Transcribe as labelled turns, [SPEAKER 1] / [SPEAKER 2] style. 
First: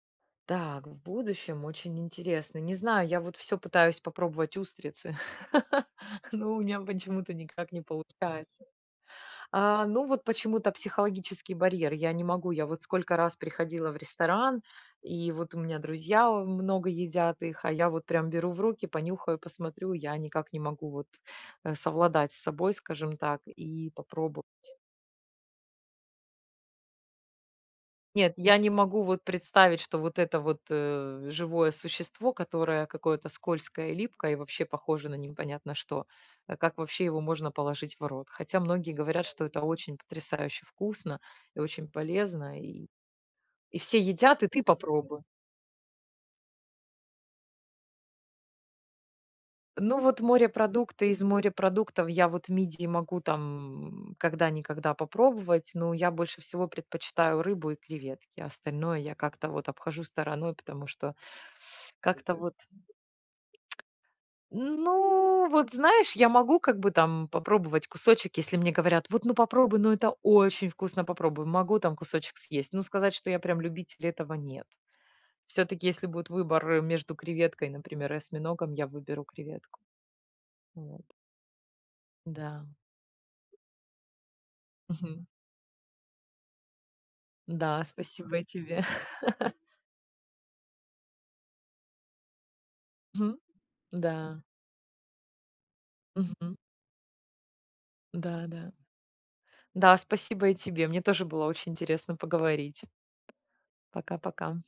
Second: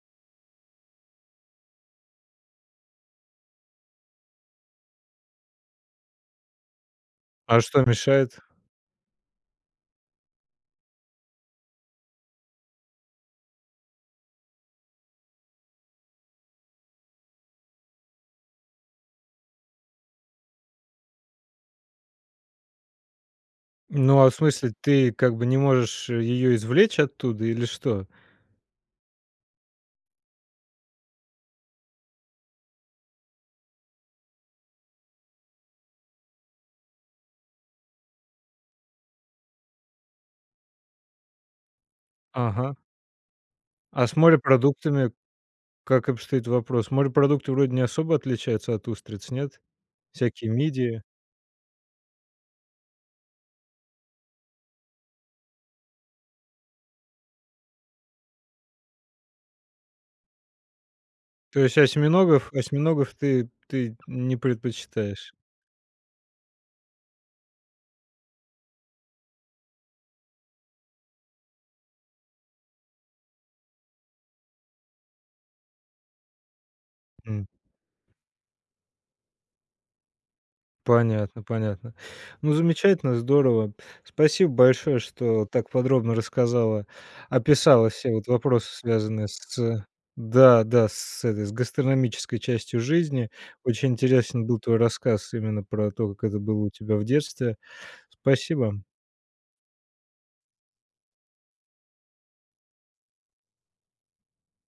[SPEAKER 1] Так, в будущем очень интересно. Не знаю, я вот всё пытаюсь попробовать устрицы, но у меня почему-то
[SPEAKER 2] А
[SPEAKER 1] никак не
[SPEAKER 2] что мешает?
[SPEAKER 1] получается. А, ну вот почему-то психологический барьер. Я не могу, я вот сколько раз приходила в ресторан и вот у меня друзья, э, много едят их, а я вот прям беру в руки, понюхаю, посмотрю, я никак не могу вот, э, совладать с собой, скажем так, и
[SPEAKER 2] Ну, а в
[SPEAKER 1] попробовать.
[SPEAKER 2] смысле, ты как бы не можешь ее извлечь оттуда или что?
[SPEAKER 1] Нет, я не могу вот представить, что вот это вот, э, живое существо, которое какое-то скользкое и липкое, и, вообще, похоже на непонятно что, э, как вообще его можно положить в рот. Хотя многие говорят, что это очень потрясающе вкусно и очень полезно
[SPEAKER 2] Ага.
[SPEAKER 1] и и все
[SPEAKER 2] А с
[SPEAKER 1] едят и ты
[SPEAKER 2] морепродуктами,
[SPEAKER 1] попробуй.
[SPEAKER 2] как обстоит вопрос? Морепродукты вроде не особо отличаются от устриц, нет?
[SPEAKER 1] Ну, вот
[SPEAKER 2] Всякие мидии.
[SPEAKER 1] морепродукты, из морепродуктов я вот мидии могу там, м, когда-никогда попробовать, но я больше всего предпочитаю рыбу и креветки, остальное я как-то вот обхожу стороной, потому что
[SPEAKER 2] То есть
[SPEAKER 1] как-то
[SPEAKER 2] осьминогов
[SPEAKER 1] вот.
[SPEAKER 2] осьминогов ты ты не предпочитаешь?
[SPEAKER 1] Ну, вот знаешь, я могу как бы там попробовать кусочек, если мне говорят: "Вот, ну попробуй, это очень вкусно, попробуй." Могу там кусочек съесть. Но сказать, что я прям любитель- этого нет. Всё-таки, если будет выбор, э, между
[SPEAKER 2] М.
[SPEAKER 1] креветкой например и осьминогом, я выберу креветку. Вот.
[SPEAKER 2] Понятно, понятно. Ну,
[SPEAKER 1] Да.
[SPEAKER 2] замечательно, здорово. Спасибо большое,
[SPEAKER 1] Мгм.
[SPEAKER 2] что так подробно рассказала,
[SPEAKER 1] Да,
[SPEAKER 2] описала все вот
[SPEAKER 1] спасибо и
[SPEAKER 2] вопросы,
[SPEAKER 1] тебе.
[SPEAKER 2] связанные с да, да, с этой, с гастрономической частью жизни.
[SPEAKER 1] Мгм.
[SPEAKER 2] Очень
[SPEAKER 1] Да.
[SPEAKER 2] интересен был твой рассказ именно про то, как это
[SPEAKER 1] Мгм.
[SPEAKER 2] было у тебя в детстве.
[SPEAKER 1] Да-да.
[SPEAKER 2] Спасибо.
[SPEAKER 1] Да, спасибо и тебе. Мне тоже было очень интересно поговорить. Пока-пока.